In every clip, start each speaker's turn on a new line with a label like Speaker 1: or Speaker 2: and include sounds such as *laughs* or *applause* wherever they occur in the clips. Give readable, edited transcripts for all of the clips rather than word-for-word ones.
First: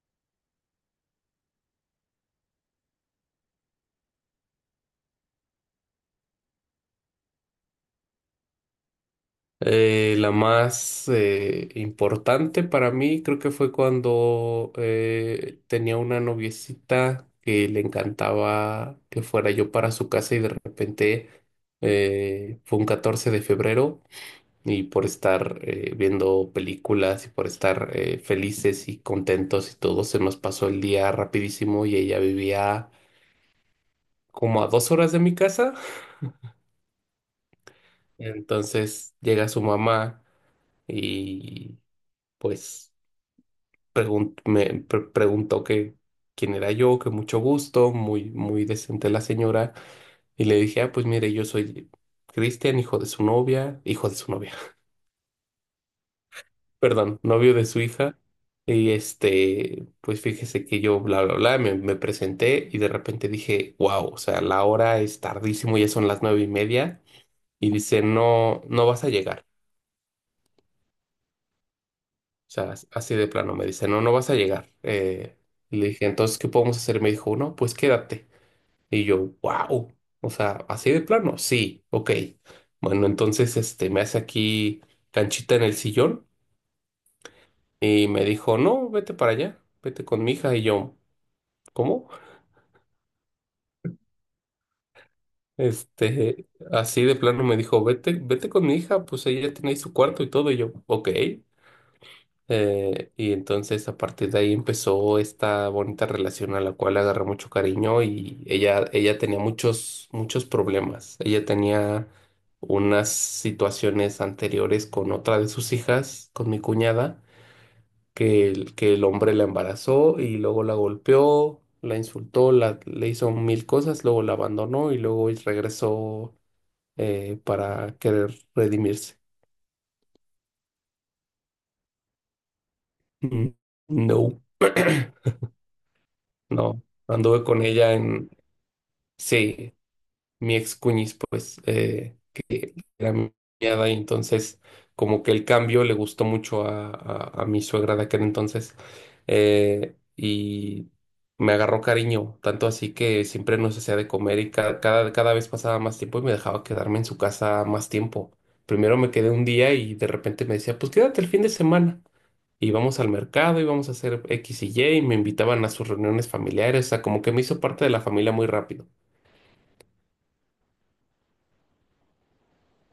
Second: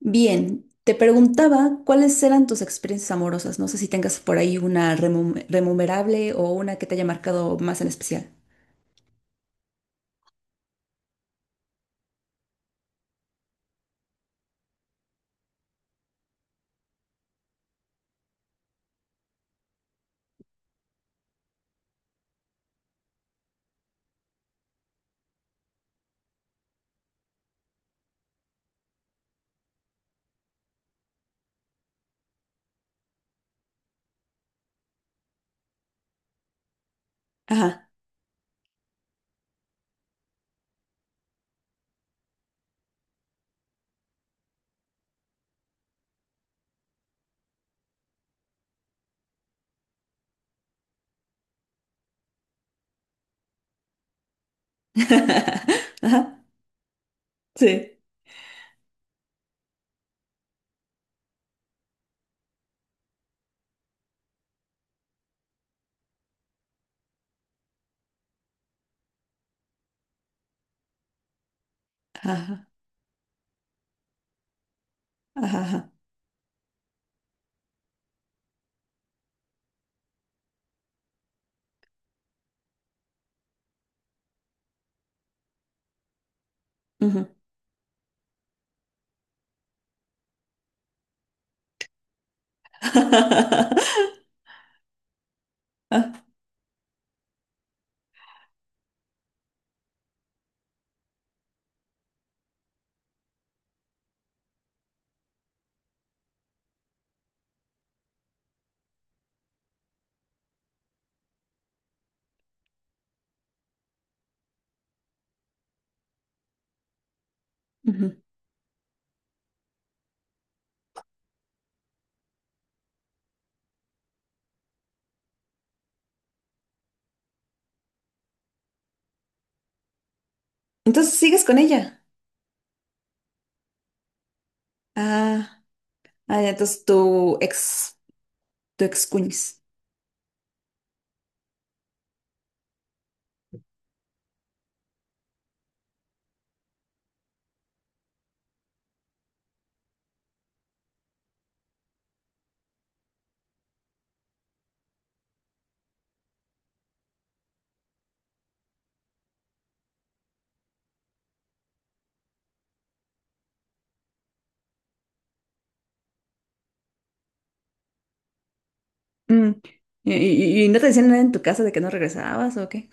Speaker 1: Bien, te preguntaba cuáles eran tus experiencias amorosas. No sé si tengas por ahí una remunerable o una que te haya marcado más en especial.
Speaker 2: La más importante para mí creo que fue cuando tenía una noviecita que le encantaba que fuera yo para su casa y de repente fue un 14 de febrero y por estar viendo películas y por estar felices y contentos y todo se nos pasó el día rapidísimo, y ella vivía como a dos horas de mi casa.
Speaker 1: Ajá.
Speaker 2: Entonces llega su mamá y pues preguntó que quién era yo, que mucho gusto, muy, muy decente la señora, y le dije, ah, pues mire, yo soy Cristian, hijo de su novia, hijo de su novia,
Speaker 1: *laughs* Ajá.
Speaker 2: *laughs* perdón, novio de su
Speaker 1: Sí.
Speaker 2: hija, y este, pues fíjese que yo, bla, bla, bla, me presenté y de repente dije, wow, o sea, la hora es tardísimo, ya son las nueve y media. Y dice, no, no vas a llegar. O
Speaker 1: Ajá.
Speaker 2: sea, así de plano me dice, no, no vas a llegar.
Speaker 1: Ajá.
Speaker 2: Y le
Speaker 1: Ajá.
Speaker 2: dije, entonces, ¿qué podemos hacer? Me dijo, no, pues quédate. Y yo, wow, o sea, así de plano, sí, ok. Bueno, entonces este, me hace aquí canchita en el sillón
Speaker 1: Ujú.
Speaker 2: y me dijo, no, vete para allá, vete con mi hija. Y yo, ¿cómo?
Speaker 1: *laughs* Ah,
Speaker 2: Este, así de plano me dijo, vete, vete con mi hija, pues ella tiene ahí su cuarto y todo. Y yo, ok. Y entonces a partir de ahí empezó esta bonita relación a la cual agarré mucho cariño, y ella tenía muchos, muchos problemas. Ella tenía unas situaciones anteriores con otra de sus hijas, con mi cuñada,
Speaker 1: ujú.
Speaker 2: que el hombre la embarazó y luego la golpeó, la insultó, la, le hizo mil cosas, luego la abandonó y luego regresó para querer redimirse.
Speaker 1: Entonces sigues con ella.
Speaker 2: *laughs* Mm, no,
Speaker 1: Ah, ah, ya,
Speaker 2: no,
Speaker 1: entonces tu
Speaker 2: anduve con ella.
Speaker 1: ex, tu ex cuñis.
Speaker 2: Sí, mi ex cuñis, pues, que era mi cuñada. Y entonces, como que el cambio le gustó mucho a, a mi suegra de aquel entonces, y me agarró cariño, tanto así que siempre nos hacía de comer, y cada vez pasaba más tiempo y me dejaba quedarme en su casa más tiempo. Primero me quedé un día y de repente me decía, pues quédate el fin de semana. Íbamos al mercado, íbamos a hacer X y Y, y me invitaban a sus reuniones familiares, o sea, como que me hizo parte de la familia muy rápido.
Speaker 1: Mm. ¿¿Y no te decían nada en tu casa de que no regresabas o qué?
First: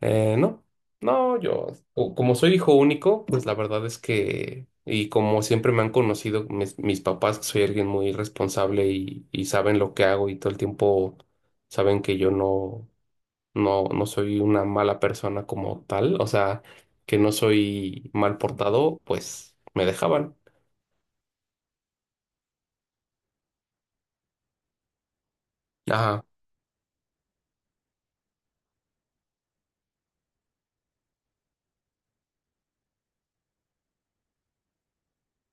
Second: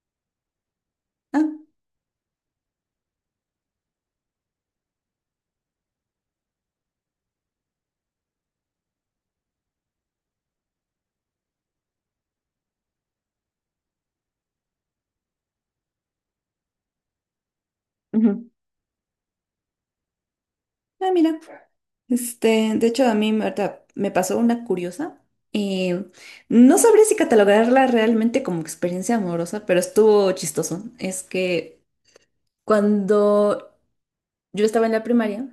Speaker 2: No, no, yo,
Speaker 1: Ah,
Speaker 2: como soy hijo único, pues la verdad es que, y como siempre me han conocido mis, mis papás, que soy alguien muy responsable y saben lo que hago y todo el tiempo saben que yo no, no, no soy una mala persona como tal, o sea, que no soy mal
Speaker 1: ujú.
Speaker 2: portado, pues me dejaban.
Speaker 1: Ah, mira. Este, de hecho, a mí me ahorita me pasó una curiosa. Y
Speaker 2: Ajá,
Speaker 1: no sabría si catalogarla realmente como experiencia amorosa, pero estuvo chistoso. Es que cuando yo estaba en la primaria,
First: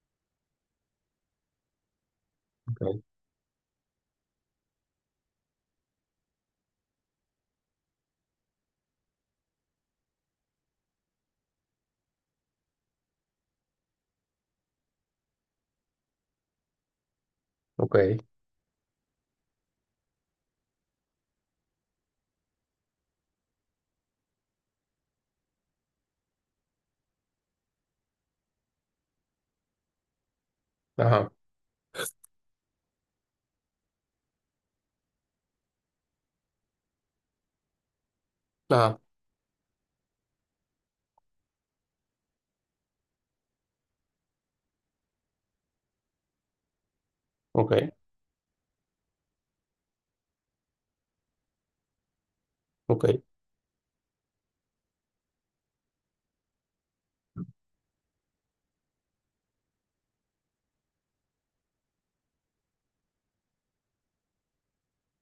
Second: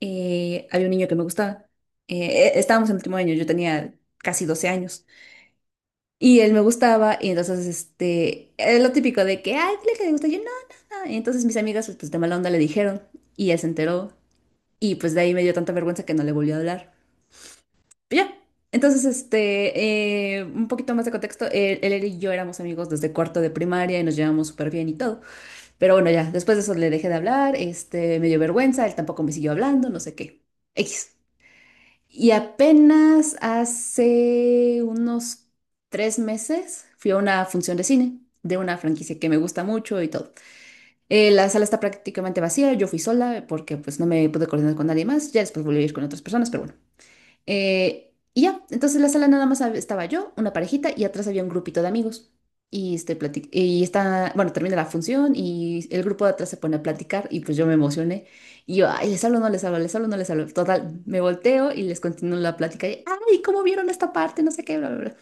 Speaker 1: había un niño que me gustaba.
Speaker 2: ok,
Speaker 1: Estábamos en el último año, yo tenía casi 12 años. Y él me gustaba, y entonces, este, lo típico de que, ay, dile que le gusta. Yo, no, no, no. Y entonces mis amigas, pues de mala onda, le dijeron, y él se enteró. Y pues de ahí me dio tanta vergüenza que no le volvió a hablar.
Speaker 2: ok,
Speaker 1: Ya. Entonces, este, un poquito más de contexto, él y yo éramos amigos desde cuarto de primaria y nos llevamos súper bien y todo. Pero bueno, ya, después de eso le dejé de hablar, este, me dio vergüenza, él tampoco me siguió hablando, no sé qué. X.
Speaker 2: ajá,
Speaker 1: Y apenas hace unos 3 meses fui a una función de cine de una
Speaker 2: ajá,
Speaker 1: franquicia que me gusta mucho y todo. La sala está prácticamente vacía, yo fui sola porque pues no me pude coordinar con nadie más, ya después volví a ir con otras personas, pero bueno.
Speaker 2: ok,
Speaker 1: Y ya, entonces la sala nada más estaba yo, una parejita y atrás había un grupito de amigos. Y,
Speaker 2: ok,
Speaker 1: este, y está, bueno, termina la función y el grupo de atrás se pone a platicar y pues yo me emocioné. Y yo, ay, les hablo, no les hablo, les hablo, no les hablo. Total, me volteo y les continúo la plática. Y, ay, ¿cómo vieron esta parte? No sé qué, bla, bla, bla.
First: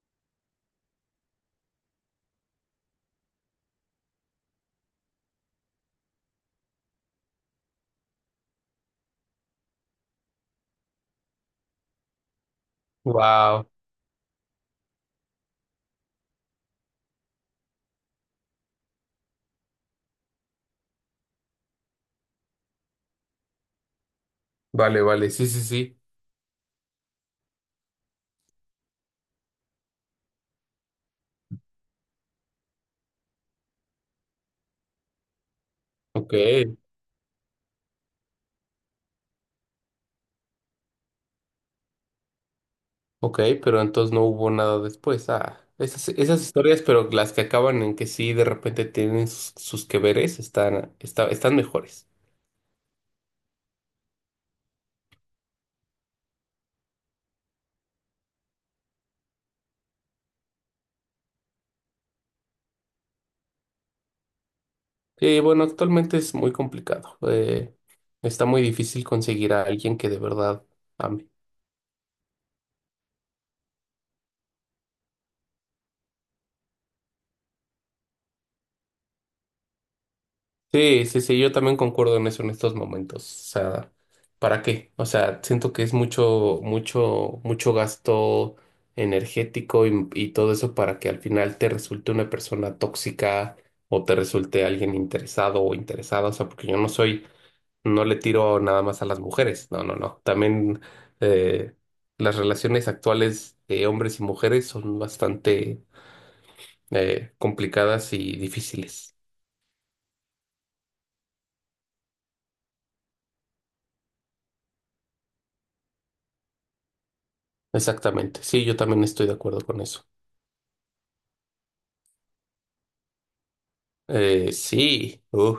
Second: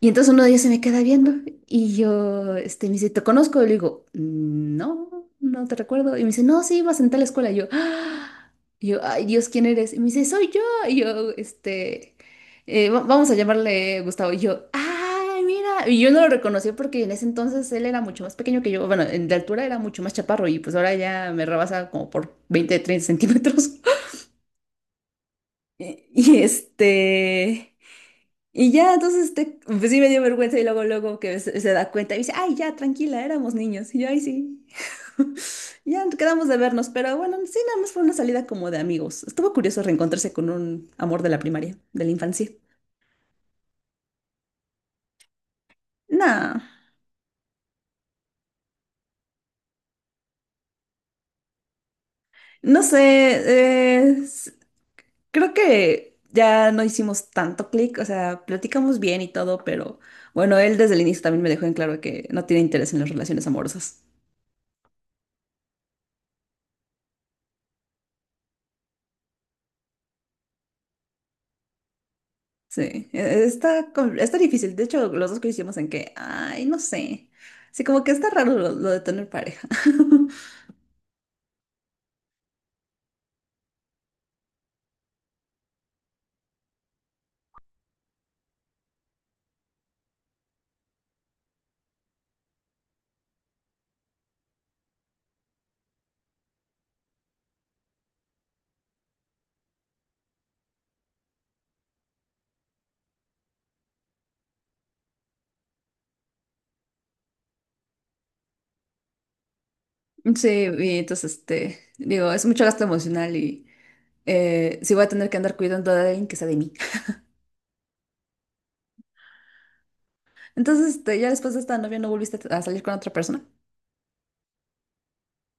Speaker 1: Y entonces uno de ellos se me queda viendo y yo, este, me dice, ¿te conozco? Y le digo, no, no te recuerdo. Y me dice, no, sí, ibas en tal escuela. Y yo, "Ah". Y yo, ay, Dios, ¿quién eres? Y me dice, soy yo. Y yo, este, vamos a
Speaker 2: wow,
Speaker 1: llamarle Gustavo. Y yo, ay, mira. Y yo no lo reconocí porque en ese entonces él era mucho más pequeño que yo. Bueno, de altura era mucho más chaparro y pues ahora ya me rebasa como por 20 30 centímetros. *laughs*
Speaker 2: vale, vale, sí, sí, sí,
Speaker 1: Y este. Y ya, entonces, pues sí me dio vergüenza y luego que se da cuenta y dice, ay, ya, tranquila, éramos niños. Y yo, ay, sí. *laughs* Ya
Speaker 2: ok.
Speaker 1: quedamos de vernos, pero bueno, sí, nada más fue una salida como de amigos. Estuvo curioso reencontrarse con un amor de la primaria, de la infancia.
Speaker 2: Ok, pero entonces no hubo nada después. Ah, esas, esas
Speaker 1: No,
Speaker 2: historias, pero las que acaban en que sí de repente tienen sus, sus que veres, están, están mejores.
Speaker 1: no sé, creo que ya no hicimos tanto clic, o sea, platicamos bien y todo, pero bueno, él desde el inicio también me dejó en claro que no tiene interés en las relaciones amorosas.
Speaker 2: Bueno, actualmente es muy complicado. Está muy difícil conseguir a alguien que de verdad ame.
Speaker 1: Sí, está difícil. De hecho, los dos coincidimos en que, ay, no sé. Sí, como que está raro lo de tener pareja. *laughs*
Speaker 2: Sí, sí, sí, yo también concuerdo en eso en estos momentos. O sea, ¿para qué? O sea, siento que es mucho, mucho, mucho gasto energético y todo eso para que al final te resulte una persona tóxica o te resulte alguien interesado o interesada. O sea, porque yo no soy, no le tiro nada más a las mujeres. No, no, no. También eh, las relaciones actuales de hombres y mujeres son bastante complicadas y difíciles.
Speaker 1: Sí, y entonces, este, digo, es mucho gasto emocional y sí voy a tener que andar cuidando de alguien que sea de mí. *laughs*
Speaker 2: Exactamente. Sí, yo también estoy de acuerdo con eso.
Speaker 1: Entonces, este, ya después de esta novia no volviste a salir con otra persona.
Speaker 2: Eh, sí, uh,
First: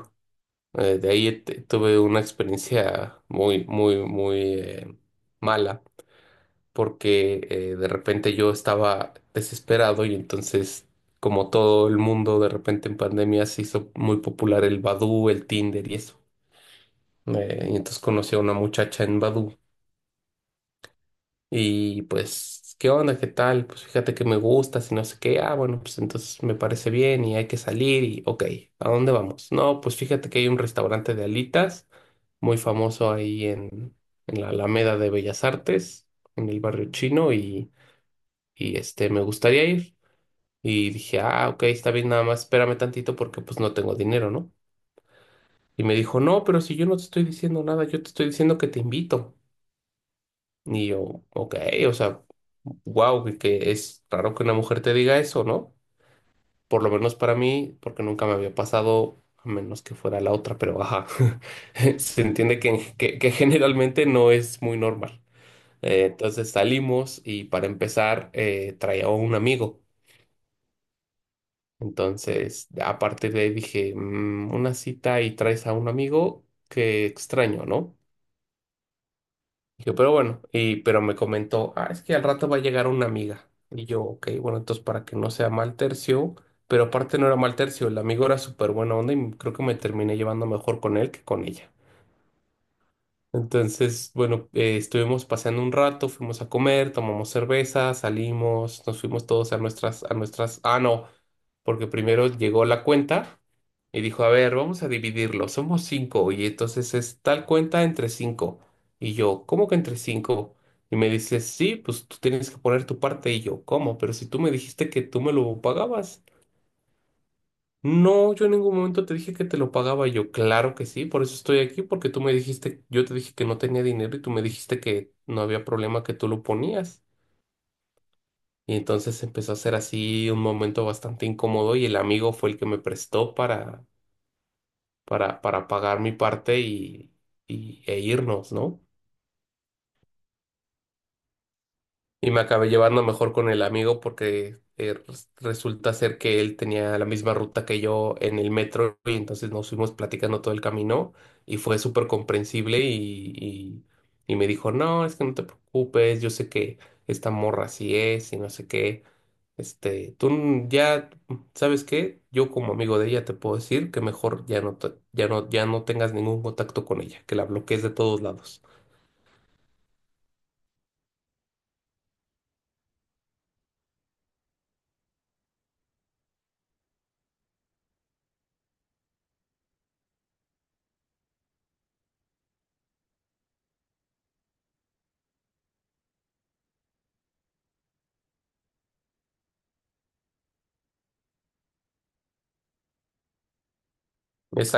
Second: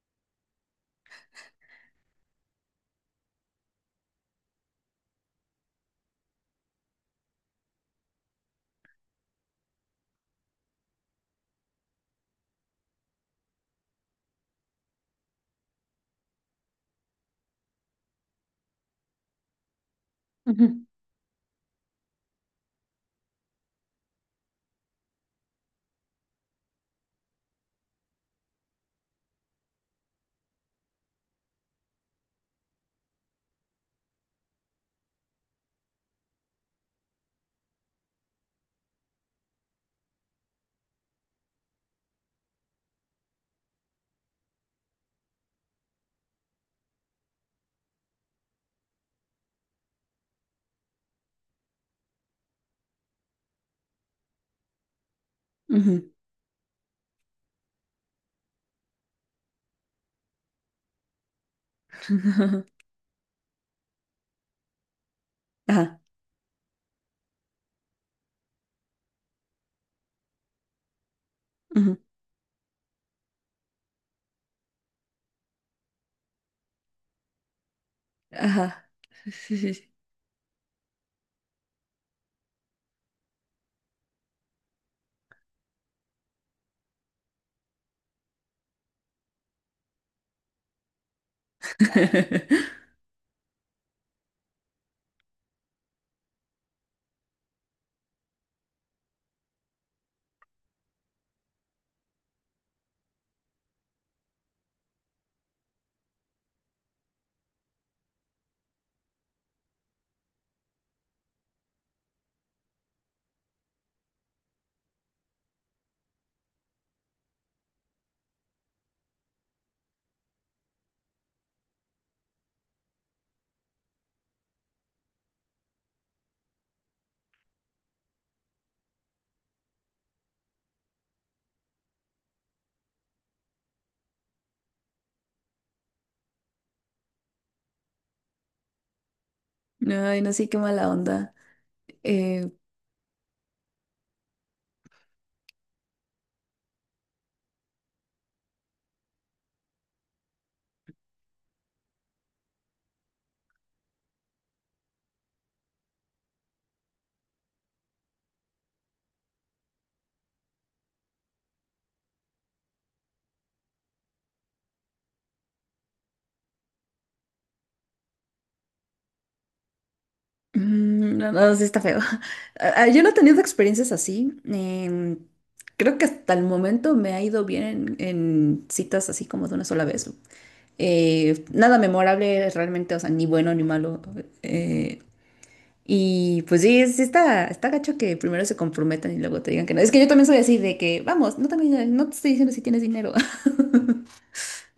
Speaker 2: eh, de ahí tuve una experiencia muy, muy, muy mala, porque de repente yo estaba desesperado y entonces, como todo el mundo, de repente en pandemia se hizo muy popular el Badoo, el Tinder y eso. Y entonces conocí a una muchacha en Badoo.
Speaker 1: Ujú.
Speaker 2: Y pues, ¿qué onda? ¿Qué tal? Pues fíjate que me gusta, si no sé qué. Ah, bueno, pues entonces me parece bien y hay que salir y, ok, ¿a dónde vamos? No, pues fíjate que hay un restaurante de alitas muy famoso ahí en la Alameda de Bellas Artes, en el barrio chino, y este, me gustaría ir. Y dije, ah, ok, está bien, nada más espérame tantito porque pues no tengo dinero, ¿no? Y me dijo, no, pero si yo no te estoy diciendo nada, yo te estoy diciendo que te invito. Y yo, ok, o sea, wow, que es raro que una mujer te diga eso, ¿no?
Speaker 1: Ujú.
Speaker 2: Por lo menos para mí, porque nunca me había pasado, a menos que fuera la otra, pero ajá, *laughs* se entiende
Speaker 1: *laughs*
Speaker 2: que, que generalmente no es muy normal.
Speaker 1: Ajá,
Speaker 2: Entonces salimos y para empezar traía a un amigo.
Speaker 1: ujú,
Speaker 2: Entonces, a partir de ahí dije, "Mm, una cita y traes a un amigo, qué extraño, ¿no?"
Speaker 1: ajá. Sí, sí, sí.
Speaker 2: Yo, pero bueno, y, pero me comentó, ah, es que al rato va a llegar una amiga. Y yo, ok, bueno, entonces para que no sea mal tercio, pero aparte no era mal tercio, el amigo era súper buena onda y creo que me terminé llevando mejor con él que con ella. Entonces, bueno, estuvimos paseando un rato, fuimos a comer, tomamos cerveza, salimos, nos fuimos todos a nuestras, ah, no, porque primero llegó la cuenta. Y dijo, a ver, vamos a dividirlo, somos cinco, y entonces es tal cuenta entre cinco. Y yo, ¿cómo que entre cinco? Y me dice, sí, pues tú tienes que poner tu parte. Y yo, ¿cómo? Pero si tú me dijiste que tú me lo pagabas. No, yo en ningún momento te dije que te lo pagaba. Y yo, claro que sí, por eso estoy aquí, porque tú me dijiste, yo te dije que no tenía dinero y tú me dijiste que no había problema, que tú lo ponías. Y entonces empezó a ser así un momento bastante incómodo, y el amigo fue el que me prestó para para pagar mi parte y, e irnos, ¿no?
Speaker 1: *laughs* Sí. Ay, no sé, qué mala onda.
Speaker 2: Y me
Speaker 1: Eh,
Speaker 2: acabé llevando mejor con el amigo porque resulta ser que él tenía la misma ruta que yo en el metro y entonces nos fuimos platicando todo el camino, y fue súper comprensible y, y me dijo, no, es que no te preocupes, yo sé que esta morra así es y no sé qué. Este, ya, ¿sabes qué? Yo como amigo de ella te puedo decir que mejor ya no, ya no, ya no tengas ningún contacto con ella, que la bloquees de todos lados.
Speaker 1: Mm, no, no, sí está feo. *laughs* Ah, ah, yo no he tenido experiencias así. Creo que hasta el momento me ha ido bien en citas así como de una sola vez. Nada memorable realmente, o sea, ni bueno ni malo. eh, y pues sí, sí está, está gacho que primero se comprometan y luego te digan que no. Es que yo también soy así de que, vamos, no, también, no te estoy diciendo si tienes dinero. *laughs*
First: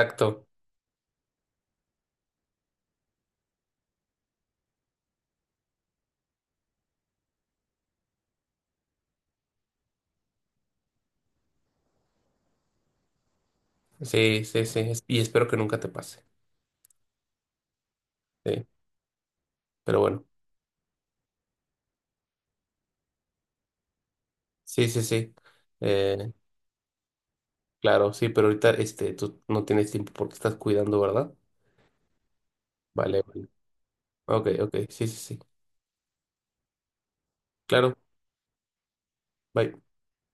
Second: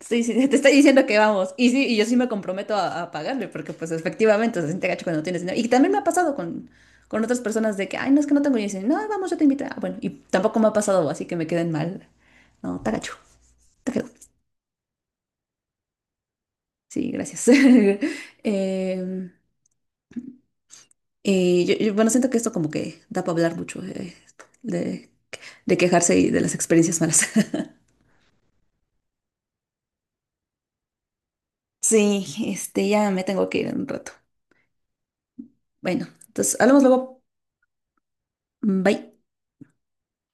Speaker 1: Sí, sí, *laughs* te estoy diciendo que vamos. Y sí, y yo sí me comprometo a pagarle, porque pues efectivamente se siente gacho cuando no tienes dinero. Y también me ha pasado con otras personas de que, ay, no es que no tengo dinero. Y dicen, no, vamos, yo te invito. Ah, bueno, y tampoco me ha pasado, así que me queden mal. No, está gacho, está feo.
Speaker 2: Sí, sí, sí. Y espero que nunca te pase.
Speaker 1: Sí, gracias. *laughs*
Speaker 2: Sí,
Speaker 1: Em,
Speaker 2: pero bueno.
Speaker 1: yo, bueno, siento que esto como que da para hablar mucho
Speaker 2: Sí, sí,
Speaker 1: de,
Speaker 2: sí.
Speaker 1: de quejarse y
Speaker 2: Eh,
Speaker 1: de las experiencias malas. *laughs*
Speaker 2: claro, sí, pero ahorita este, tú no tienes tiempo porque estás cuidando, ¿verdad?
Speaker 1: Sí, este, ya
Speaker 2: Vale,
Speaker 1: me
Speaker 2: vale.
Speaker 1: tengo que ir en un rato.
Speaker 2: Ok, ok. Sí, sí, sí.
Speaker 1: Bueno, entonces hablamos luego.
Speaker 2: Claro.
Speaker 1: Bye.
Speaker 2: Bye.